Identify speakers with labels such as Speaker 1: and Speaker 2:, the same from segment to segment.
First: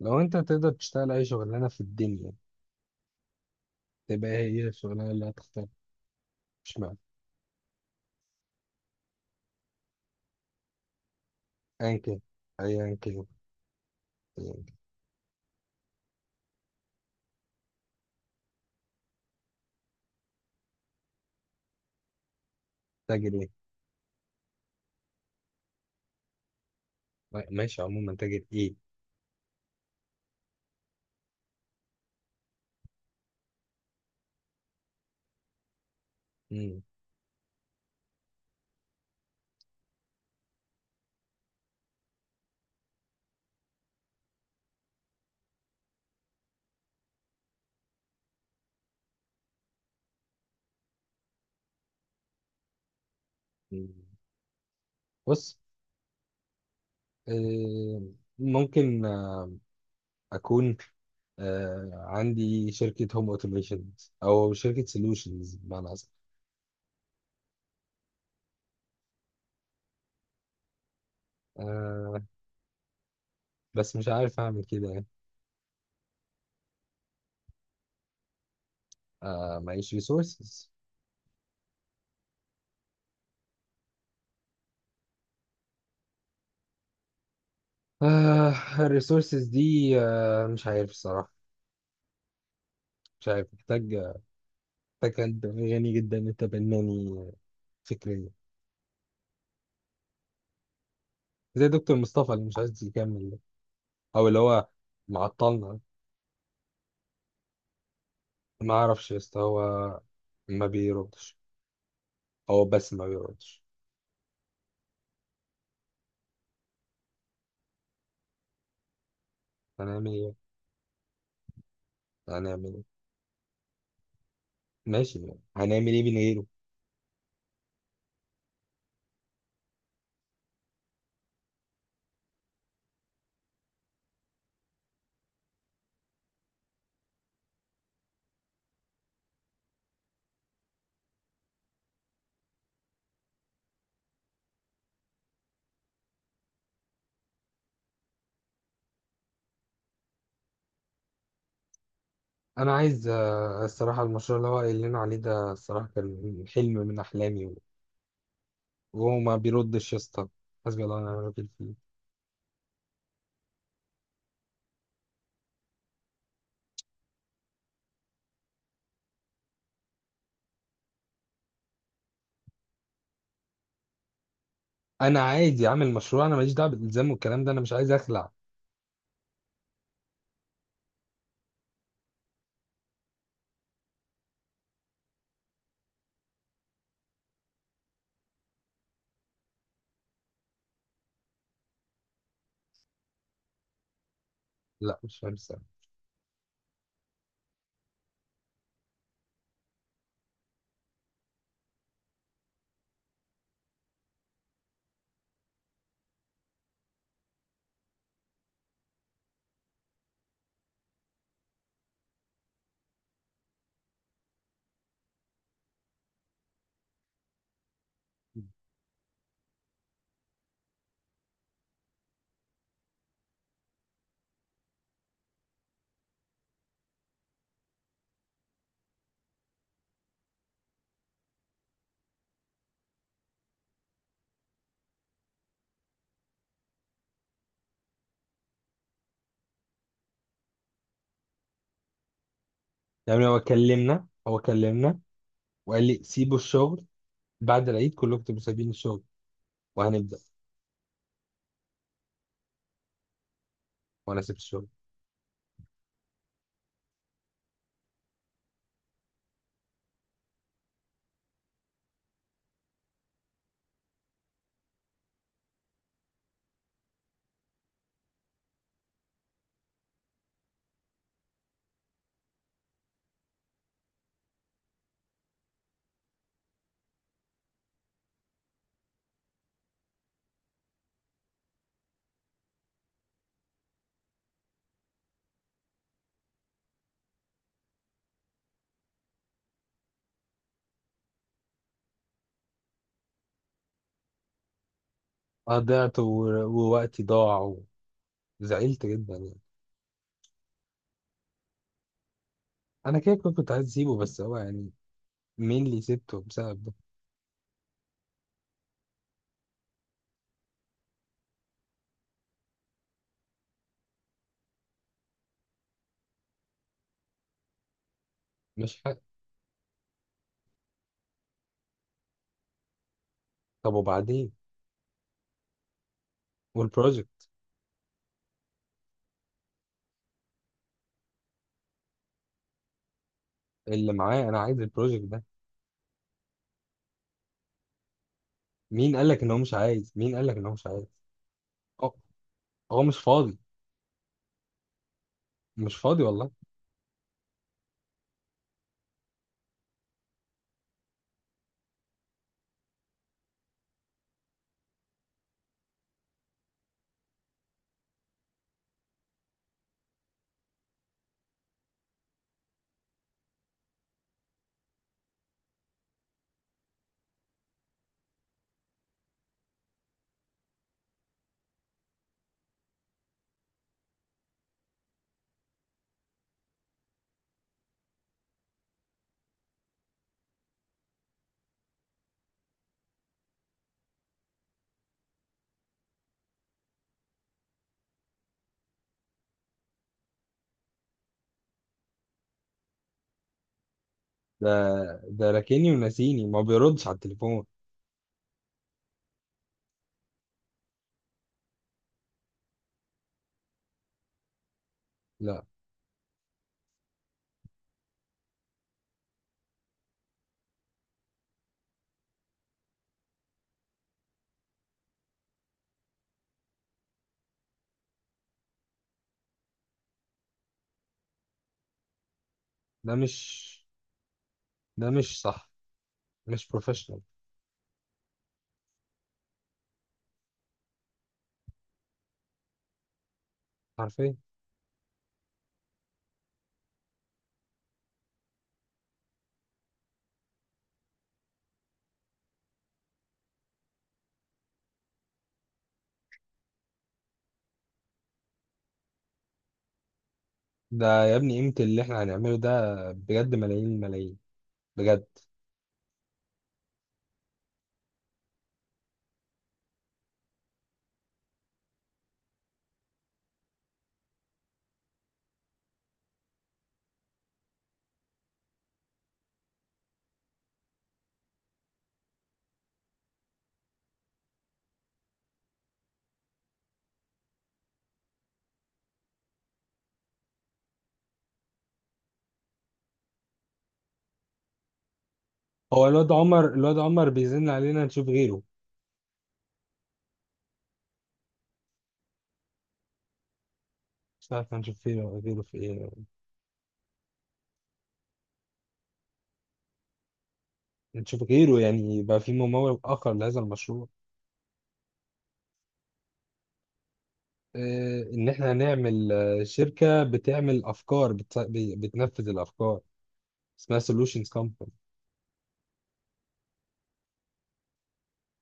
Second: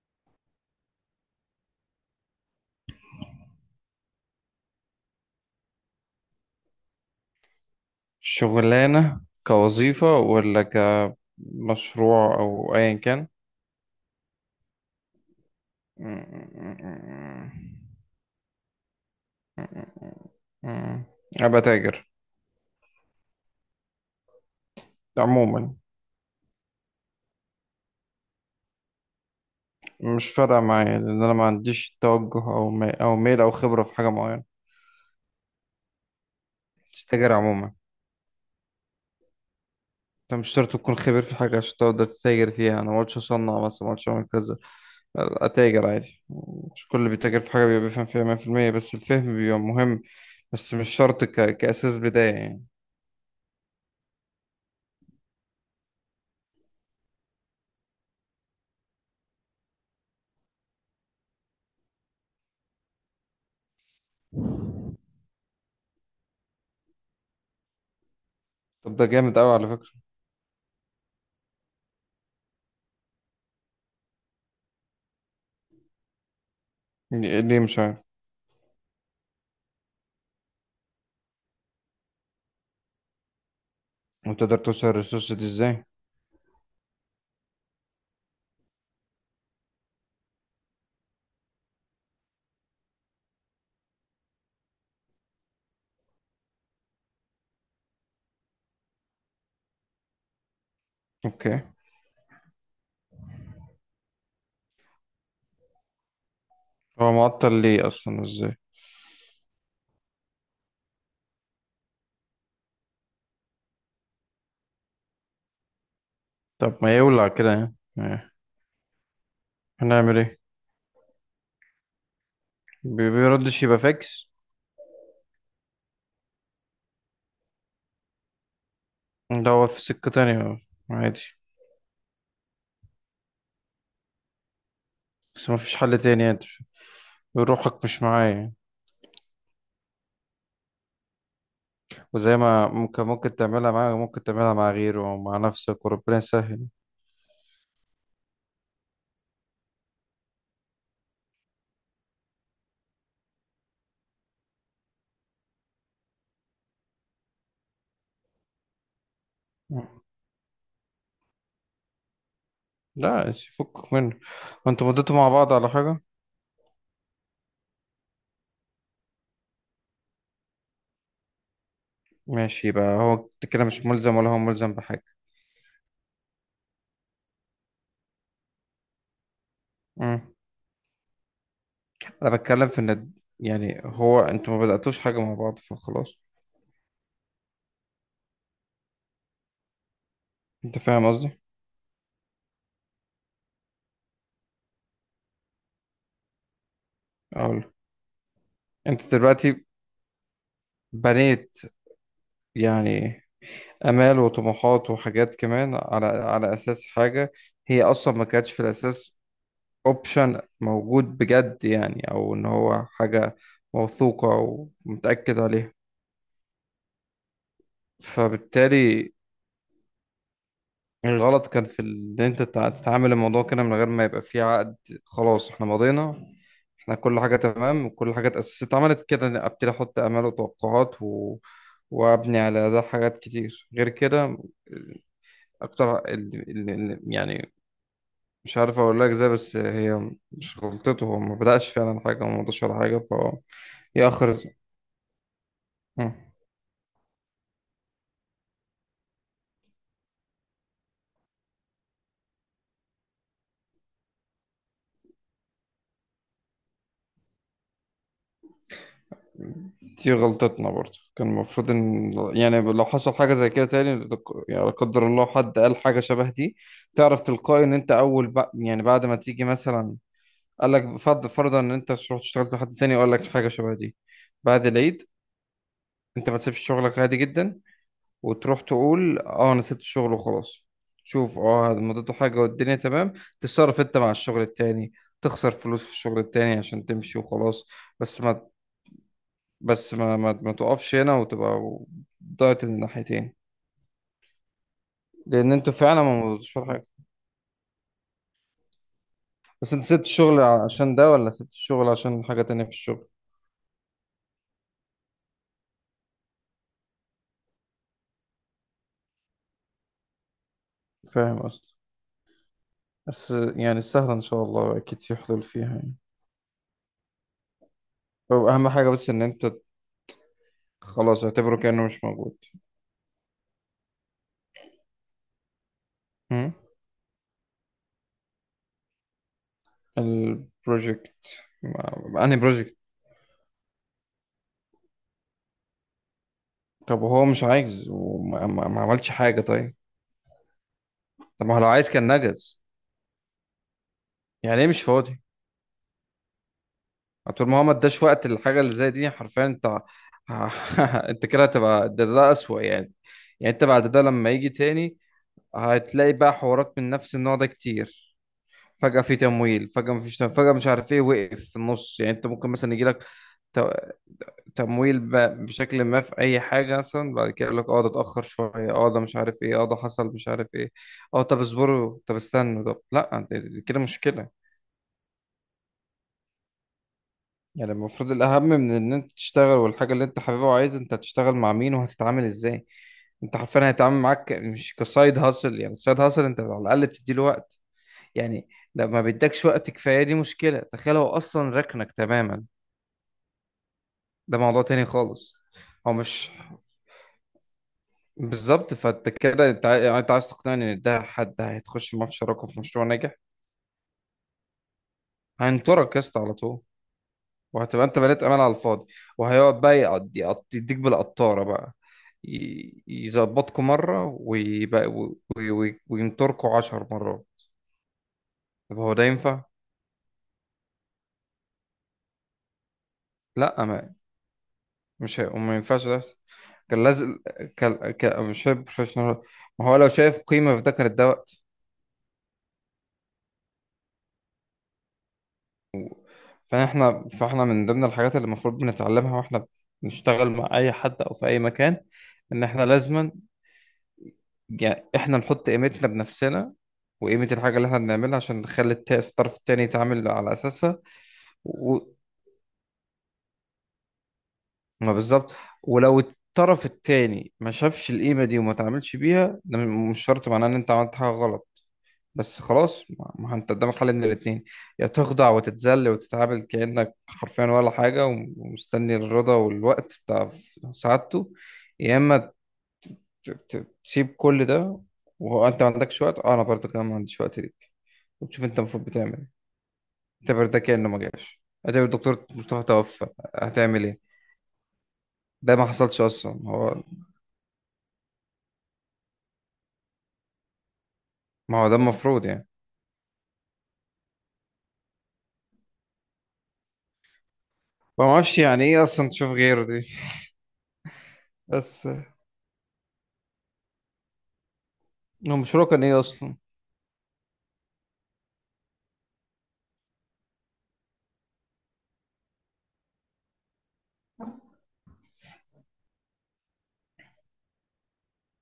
Speaker 1: لو انت تقدر تشتغل اي شغلانه في الدنيا تبقى هي الشغلانه اللي هتختار. مش معنى.
Speaker 2: شغلانة كوظيفة ولا
Speaker 1: ايا كان
Speaker 2: كمشروع أو أيا
Speaker 1: ايا كان
Speaker 2: كان.
Speaker 1: أياً كان.
Speaker 2: أبقى تاجر
Speaker 1: تاجر ايه؟
Speaker 2: عموما.
Speaker 1: ماشي، عموما تاجر ايه؟
Speaker 2: مش فارقة معايا لأن أنا ما عنديش توجه أو ميل أو خبرة في حاجة معينة.
Speaker 1: مم.
Speaker 2: تستاجر عموما. أنت مش شرط تكون خبير في حاجة عشان تقدر تتاجر فيها، أنا ما قلتش أصنع مثلا، ما قلتش أعمل كذا، أتاجر عادي. مش كل اللي بيتاجر في حاجة بيبقى بيفهم فيها 100%، بس الفهم بيبقى مهم، بس مش شرط كأساس بداية يعني.
Speaker 1: مم. بص، آه، ممكن، اكون، عندي شركه هوم اوتوميشن، او شركه سولوشنز بمعنى اصح.
Speaker 2: طب ده جامد قوي على فكرة.
Speaker 1: آه، بس مش عارف اعمل كده يعني.
Speaker 2: ليه مش عارف؟
Speaker 1: معيش ريسورسز.
Speaker 2: وتقدر توصل الريسورس دي ازاي؟
Speaker 1: آه الريسورسز دي. مش عارف الصراحه. مش عارف، محتاج. فكان غني جدا متبناني فكريا،
Speaker 2: اوكي.
Speaker 1: زي دكتور مصطفى اللي مش عايز يكمل ده. او اللي هو معطلنا.
Speaker 2: هو معطل ليه اصلا، ازاي؟
Speaker 1: ما اعرفش يا اسطى، هو ما بيردش. هو بس ما بيردش.
Speaker 2: طب ما يولع كده يعني. إيه.
Speaker 1: هنعمل
Speaker 2: هنعمل
Speaker 1: ايه؟
Speaker 2: ايه؟
Speaker 1: هنعمل ايه؟
Speaker 2: بيردش يبقى فاكس.
Speaker 1: ماشي يعني. هنعمل ايه من غيره؟
Speaker 2: ده هو في سكة تانية، عادي، بس ما فيش حل تاني يعني، روحك مش معايا يعني. وزي ما ممكن تعملها معاه، ممكن تعملها مع غيره او مع نفسك وربنا يسهل.
Speaker 1: انا عايز، الصراحه، المشروع اللي هو قايل لنا عليه ده الصراحه كان حلم من احلامي. وهو ما بيردش يا اسطى، حسبي الله ونعم الوكيل فيه.
Speaker 2: لا، فكك منه. وانتوا مضيتوا مع بعض على حاجة؟ ماشي، يبقى هو كده مش ملزم ولا هو ملزم بحاجة.
Speaker 1: انا عادي اعمل مشروع، انا ماليش دعوه بالالزام والكلام ده، انا مش عايز اخلع.
Speaker 2: مم. انا بتكلم في ان، يعني هو انتوا ما بدأتوش حاجة مع بعض فخلاص. انت فاهم قصدي؟
Speaker 1: لا مش فاهم السبب.
Speaker 2: اقول، انت دلوقتي بنيت يعني امال وطموحات وحاجات كمان على اساس حاجة هي اصلا ما كانتش في الاساس اوبشن موجود بجد يعني، او ان هو حاجة موثوقة ومتأكد عليها. فبالتالي الغلط كان ان انت تتعامل الموضوع كده من غير ما يبقى فيه عقد. خلاص، احنا مضينا، احنا كل حاجة تمام وكل حاجة اتأسست اتعملت كده، أنا ابتدي احط امال وتوقعات وابني على ده حاجات كتير غير كده اكتر. يعني مش عارف اقول لك ازاي، بس هي مش غلطته، هو ما بدأش فعلا حاجة وما مضاش ولا حاجة.
Speaker 1: يعني هو
Speaker 2: فيأخر.
Speaker 1: كلمنا، هو كلمنا وقال لي سيبوا الشغل، بعد العيد كلكم تبقوا سايبين الشغل وهنبدأ، وانا سبت الشغل.
Speaker 2: دي غلطتنا برضه، كان المفروض ان، يعني لو حصل حاجه زي كده تاني يعني لا قدر الله حد قال حاجه شبه دي، تعرف تلقائي ان انت اول يعني بعد ما تيجي مثلا قال لك، فرض فرضا ان انت رحت اشتغلت مع حد تاني وقال لك حاجه شبه دي بعد العيد، انت ما تسيبش شغلك عادي جدا وتروح تقول اه انا سبت الشغل وخلاص. شوف اه، مضيته حاجه والدنيا تمام، تتصرف انت مع الشغل التاني، تخسر فلوس في الشغل التاني عشان تمشي وخلاص، بس ما، ما تقفش هنا وتبقى ضاعت الناحيتين، لان انتوا
Speaker 1: ضيعت
Speaker 2: فعلا ما مضيتوش في حاجه.
Speaker 1: ووقتي ضاع وزعلت جدا يعني.
Speaker 2: بس انت سبت الشغل عشان ده ولا سبت الشغل عشان حاجه تانية في
Speaker 1: انا
Speaker 2: الشغل؟
Speaker 1: كده كنت عايز اسيبه، بس هو يعني مين اللي سبته بسبب ده؟
Speaker 2: فاهم قصدي؟ بس يعني سهله ان شاء الله، اكيد في حلول فيها يعني. هو اهم
Speaker 1: مش
Speaker 2: حاجه
Speaker 1: حق.
Speaker 2: بس ان انت خلاص اعتبره كانه مش موجود.
Speaker 1: طب وبعدين؟
Speaker 2: هم؟
Speaker 1: والبروجكت؟
Speaker 2: البروجكت؟ انهي بروجكت؟
Speaker 1: اللي معايا انا عايز البروجكت ده.
Speaker 2: طب وهو مش عايز، وما ما ما
Speaker 1: مين قال
Speaker 2: عملش
Speaker 1: لك ان هو
Speaker 2: حاجه،
Speaker 1: مش
Speaker 2: طيب.
Speaker 1: عايز؟ مين قال لك ان هو مش عايز؟
Speaker 2: طب ما هو لو عايز
Speaker 1: هو
Speaker 2: كان نجز.
Speaker 1: هو مش فاضي.
Speaker 2: يعني ايه مش فاضي؟
Speaker 1: مش فاضي والله.
Speaker 2: طول ما هو ما اداش وقت للحاجه اللي زي دي، حرفيا انت انت كده هتبقى، ده اسوأ يعني. يعني انت بعد ده لما يجي تاني هتلاقي بقى حوارات من نفس النوع ده كتير، فجأة في تمويل، فجأة مفيش تمويل، فجأة مش عارف ايه وقف في النص. يعني انت ممكن مثلا يجيلك ت- تمويل بشكل ما في اي حاجة مثلا، بعد كده يقول لك اه ده اتأخر شوية، اه ده مش عارف ايه، اه ده حصل مش عارف ايه، اه طب اصبروا، طب استنوا، طب لا، دي كده مشكلة. يعني المفروض الأهم من إن أنت تشتغل والحاجة اللي أنت حاببها وعايز، أنت هتشتغل مع مين وهتتعامل إزاي. أنت حرفيا هيتعامل معاك مش كسايد هاسل، يعني السايد هاسل أنت على الأقل بتديله وقت يعني، لو ما بيدكش وقت كفاية دي مشكلة، تخيل هو أصلا ركنك تماما، ده
Speaker 1: ده،
Speaker 2: موضوع تاني
Speaker 1: ده
Speaker 2: خالص.
Speaker 1: راكني
Speaker 2: هو
Speaker 1: وناسيني،
Speaker 2: مش،
Speaker 1: ما بيردش على التليفون.
Speaker 2: بالظبط، فأنت كده أنت يعني أنت عايز تقنعني إن ده حد هيتخش معاه في شراكة في مشروع ناجح؟
Speaker 1: لا،
Speaker 2: هينطرك يا اسطى على طول، وهتبقى انت بنيت امان على الفاضي، وهيقعد بقى يديك بالقطاره بقى، يظبطكوا مره ويبقى وينطركوا 10 مرات. طب هو ده ينفع؟
Speaker 1: ده مش
Speaker 2: لا، ما،
Speaker 1: ده
Speaker 2: مش
Speaker 1: مش
Speaker 2: هي...
Speaker 1: صح.
Speaker 2: ما ينفعش ده يحصل.
Speaker 1: مش
Speaker 2: كان
Speaker 1: بروفيشنال.
Speaker 2: لازم، مش شايف بروفيشنال، ما هو لو شايف قيمه في ده كان ده وقت.
Speaker 1: عارفين.
Speaker 2: فاحنا من ضمن الحاجات اللي المفروض بنتعلمها واحنا بنشتغل مع اي حد او في اي مكان، ان احنا لازما يعني احنا نحط قيمتنا بنفسنا وقيمة الحاجة اللي احنا بنعملها عشان نخلي الطرف التاني يتعامل على أساسها
Speaker 1: ده يا ابني قيمة
Speaker 2: و...
Speaker 1: اللي احنا هنعمله ده بجد ملايين الملايين،
Speaker 2: ما
Speaker 1: بجد.
Speaker 2: بالظبط. ولو الطرف التاني ما شافش القيمة دي وما تعاملش بيها، ده مش شرط معناه إن أنت عملت حاجة غلط. بس خلاص ما ما أنت قدامك حل من الاتنين، يا تخضع وتتذل وتتعامل كأنك حرفيا ولا حاجة، ومستني الرضا والوقت بتاع سعادته، يا إما تسيب كل ده، وأنت ما عندكش وقت، أه أنا برضه كمان ما عنديش وقت ليه، وتشوف انت المفروض بتعمل ايه. اعتبر ده كأنه ما جاش، اعتبر الدكتور مصطفى توفى، هتعمل ايه؟ ده ما
Speaker 1: هو
Speaker 2: حصلش
Speaker 1: الواد
Speaker 2: اصلا
Speaker 1: عمر، الواد
Speaker 2: هو.
Speaker 1: عمر بيزن علينا نشوف غيره.
Speaker 2: ما هو ده المفروض يعني.
Speaker 1: مش عارف، هنشوف غيره، غيره في ايه؟
Speaker 2: ما اعرفش يعني ايه اصلا تشوف غيره دي.
Speaker 1: نشوف غيره
Speaker 2: بس هو
Speaker 1: يعني يبقى في ممول اخر لهذا المشروع.
Speaker 2: المشروع كان ايه اصلا؟
Speaker 1: اه، ان احنا هنعمل شركة بتعمل افكار، بتنفذ الافكار، اسمها solutions company.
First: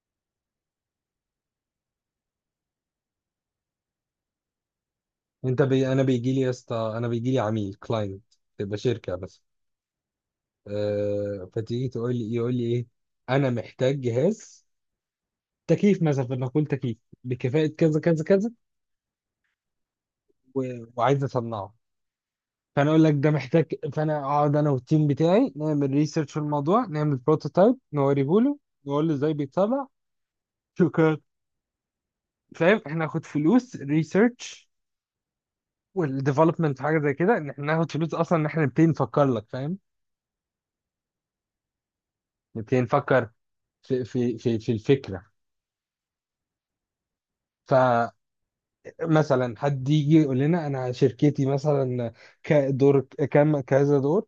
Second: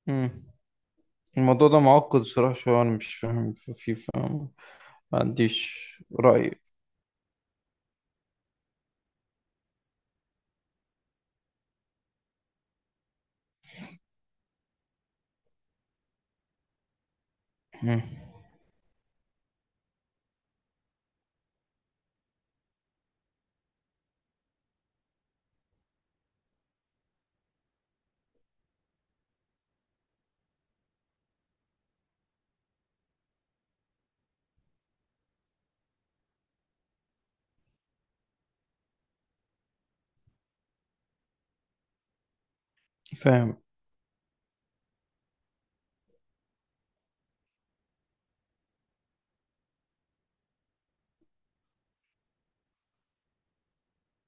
Speaker 2: مم. الموضوع ده معقد صراحة شوية، انا مش فاهم فيه، فاهم، ما
Speaker 1: انا
Speaker 2: عنديش
Speaker 1: بيجي لي يا
Speaker 2: رأي.
Speaker 1: اسطى، انا بيجي لي عميل كلاينت، تبقى شركة بس. اه فتيجي تقول لي، يقول لي ايه؟ انا محتاج جهاز تكييف مثلا، فانا اقول تكييف بكفاءه كذا
Speaker 2: مم.
Speaker 1: كذا كذا و... وعايز اصنعه. فانا اقول لك ده محتاج. فانا اقعد انا والتيم بتاعي نعمل ريسيرش في الموضوع، نعمل بروتوتايب نوريه له، نقول له ازاي بيتصنع، شكرا. فاهم؟ احنا ناخد فلوس ريسيرش والديفلوبمنت، حاجه زي كده، ان احنا ناخد فلوس اصلا ان احنا نبتدي نفكر لك. فاهم؟ نبتدي نفكر
Speaker 2: فاهم.
Speaker 1: في الفكره. فمثلا حد يجي يقول لنا انا شركتي مثلا كدور كام كذا دور،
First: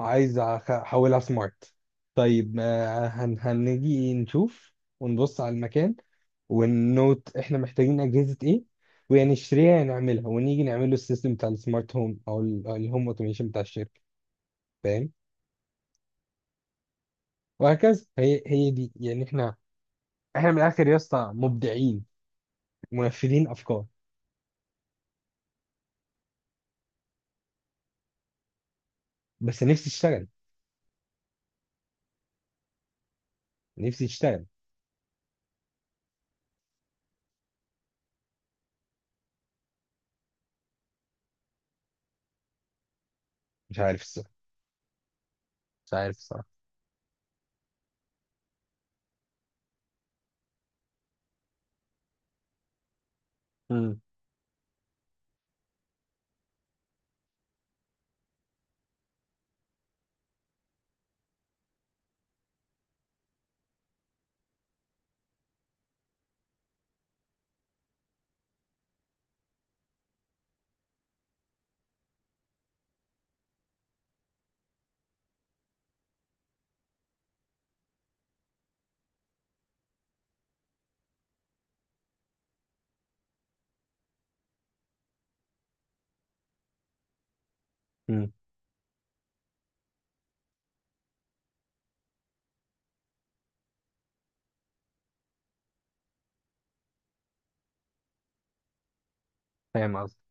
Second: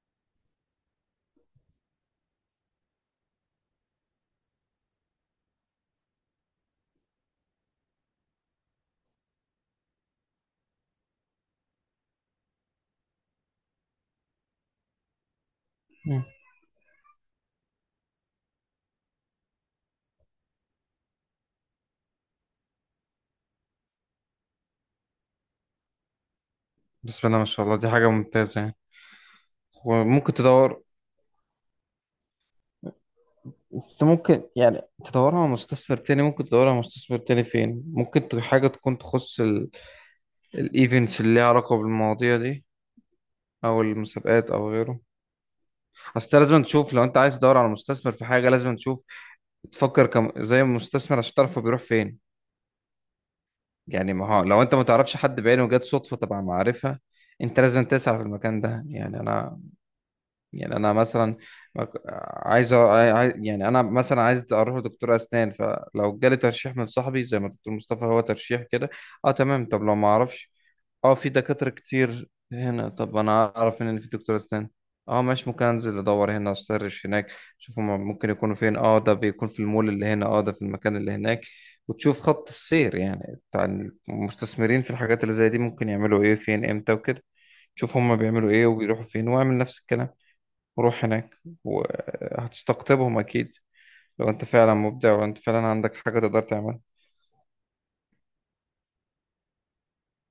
Speaker 1: عايز احولها سمارت. طيب هنيجي نشوف ونبص على المكان، ونوت احنا محتاجين اجهزة ايه وهنشتريها نعملها ونيجي نعمل له السيستم بتاع السمارت هوم أو الهوم اوتوميشن بتاع الشركة. فاهم؟
Speaker 2: مم.
Speaker 1: وهكذا. هي دي يعني، احنا من الاخر يا اسطى مبدعين، منفذين افكار.
Speaker 2: بسم الله ما شاء الله، دي حاجة ممتازة يعني.
Speaker 1: بس نفسي اشتغل.
Speaker 2: وممكن تدور، انت
Speaker 1: نفسي
Speaker 2: ممكن
Speaker 1: اشتغل.
Speaker 2: يعني تدورها على مستثمر تاني، ممكن تدورها على مستثمر تاني فين، ممكن حاجة تكون تخص الايفنتس اللي ليها علاقه بالمواضيع دي،
Speaker 1: مش
Speaker 2: او
Speaker 1: عارف الصراحة.
Speaker 2: المسابقات او غيره.
Speaker 1: مش عارف
Speaker 2: اصل أنت
Speaker 1: الصراحة.
Speaker 2: لازم تشوف، لو انت عايز تدور على مستثمر في حاجه لازم تشوف، تفكر كم زي المستثمر عشان تعرف هو بيروح فين.
Speaker 1: امم.
Speaker 2: يعني ما هو لو انت ما تعرفش حد بعينه وجات صدفه تبع معرفه، انت لازم تسعى في المكان ده يعني. انا يعني، انا مثلا، مك- عايز، يعني انا مثلا عايز اروح لدكتور اسنان، فلو جالي ترشيح من صاحبي زي ما دكتور مصطفى هو ترشيح كده، اه تمام. طب لو ما اعرفش، اه في دكاترة كتير هنا، طب انا اعرف ان في دكتور اسنان، اه ماشي، ممكن انزل ادور هنا، اسيرش هناك، شوف هما ممكن يكونوا فين، اه ده بيكون في المول اللي هنا، اه ده في المكان اللي هناك. وتشوف خط السير يعني بتاع المستثمرين في الحاجات اللي زي دي، ممكن يعملوا ايه فين امتى وكده. شوف هما
Speaker 1: امم.
Speaker 2: بيعملوا ايه وبيروحوا فين واعمل نفس الكلام وروح هناك، وهتستقطبهم اكيد، لو انت فعلا مبدع وانت فعلا عندك حاجة تقدر تعملها.
Speaker 1: فاهم قصدي.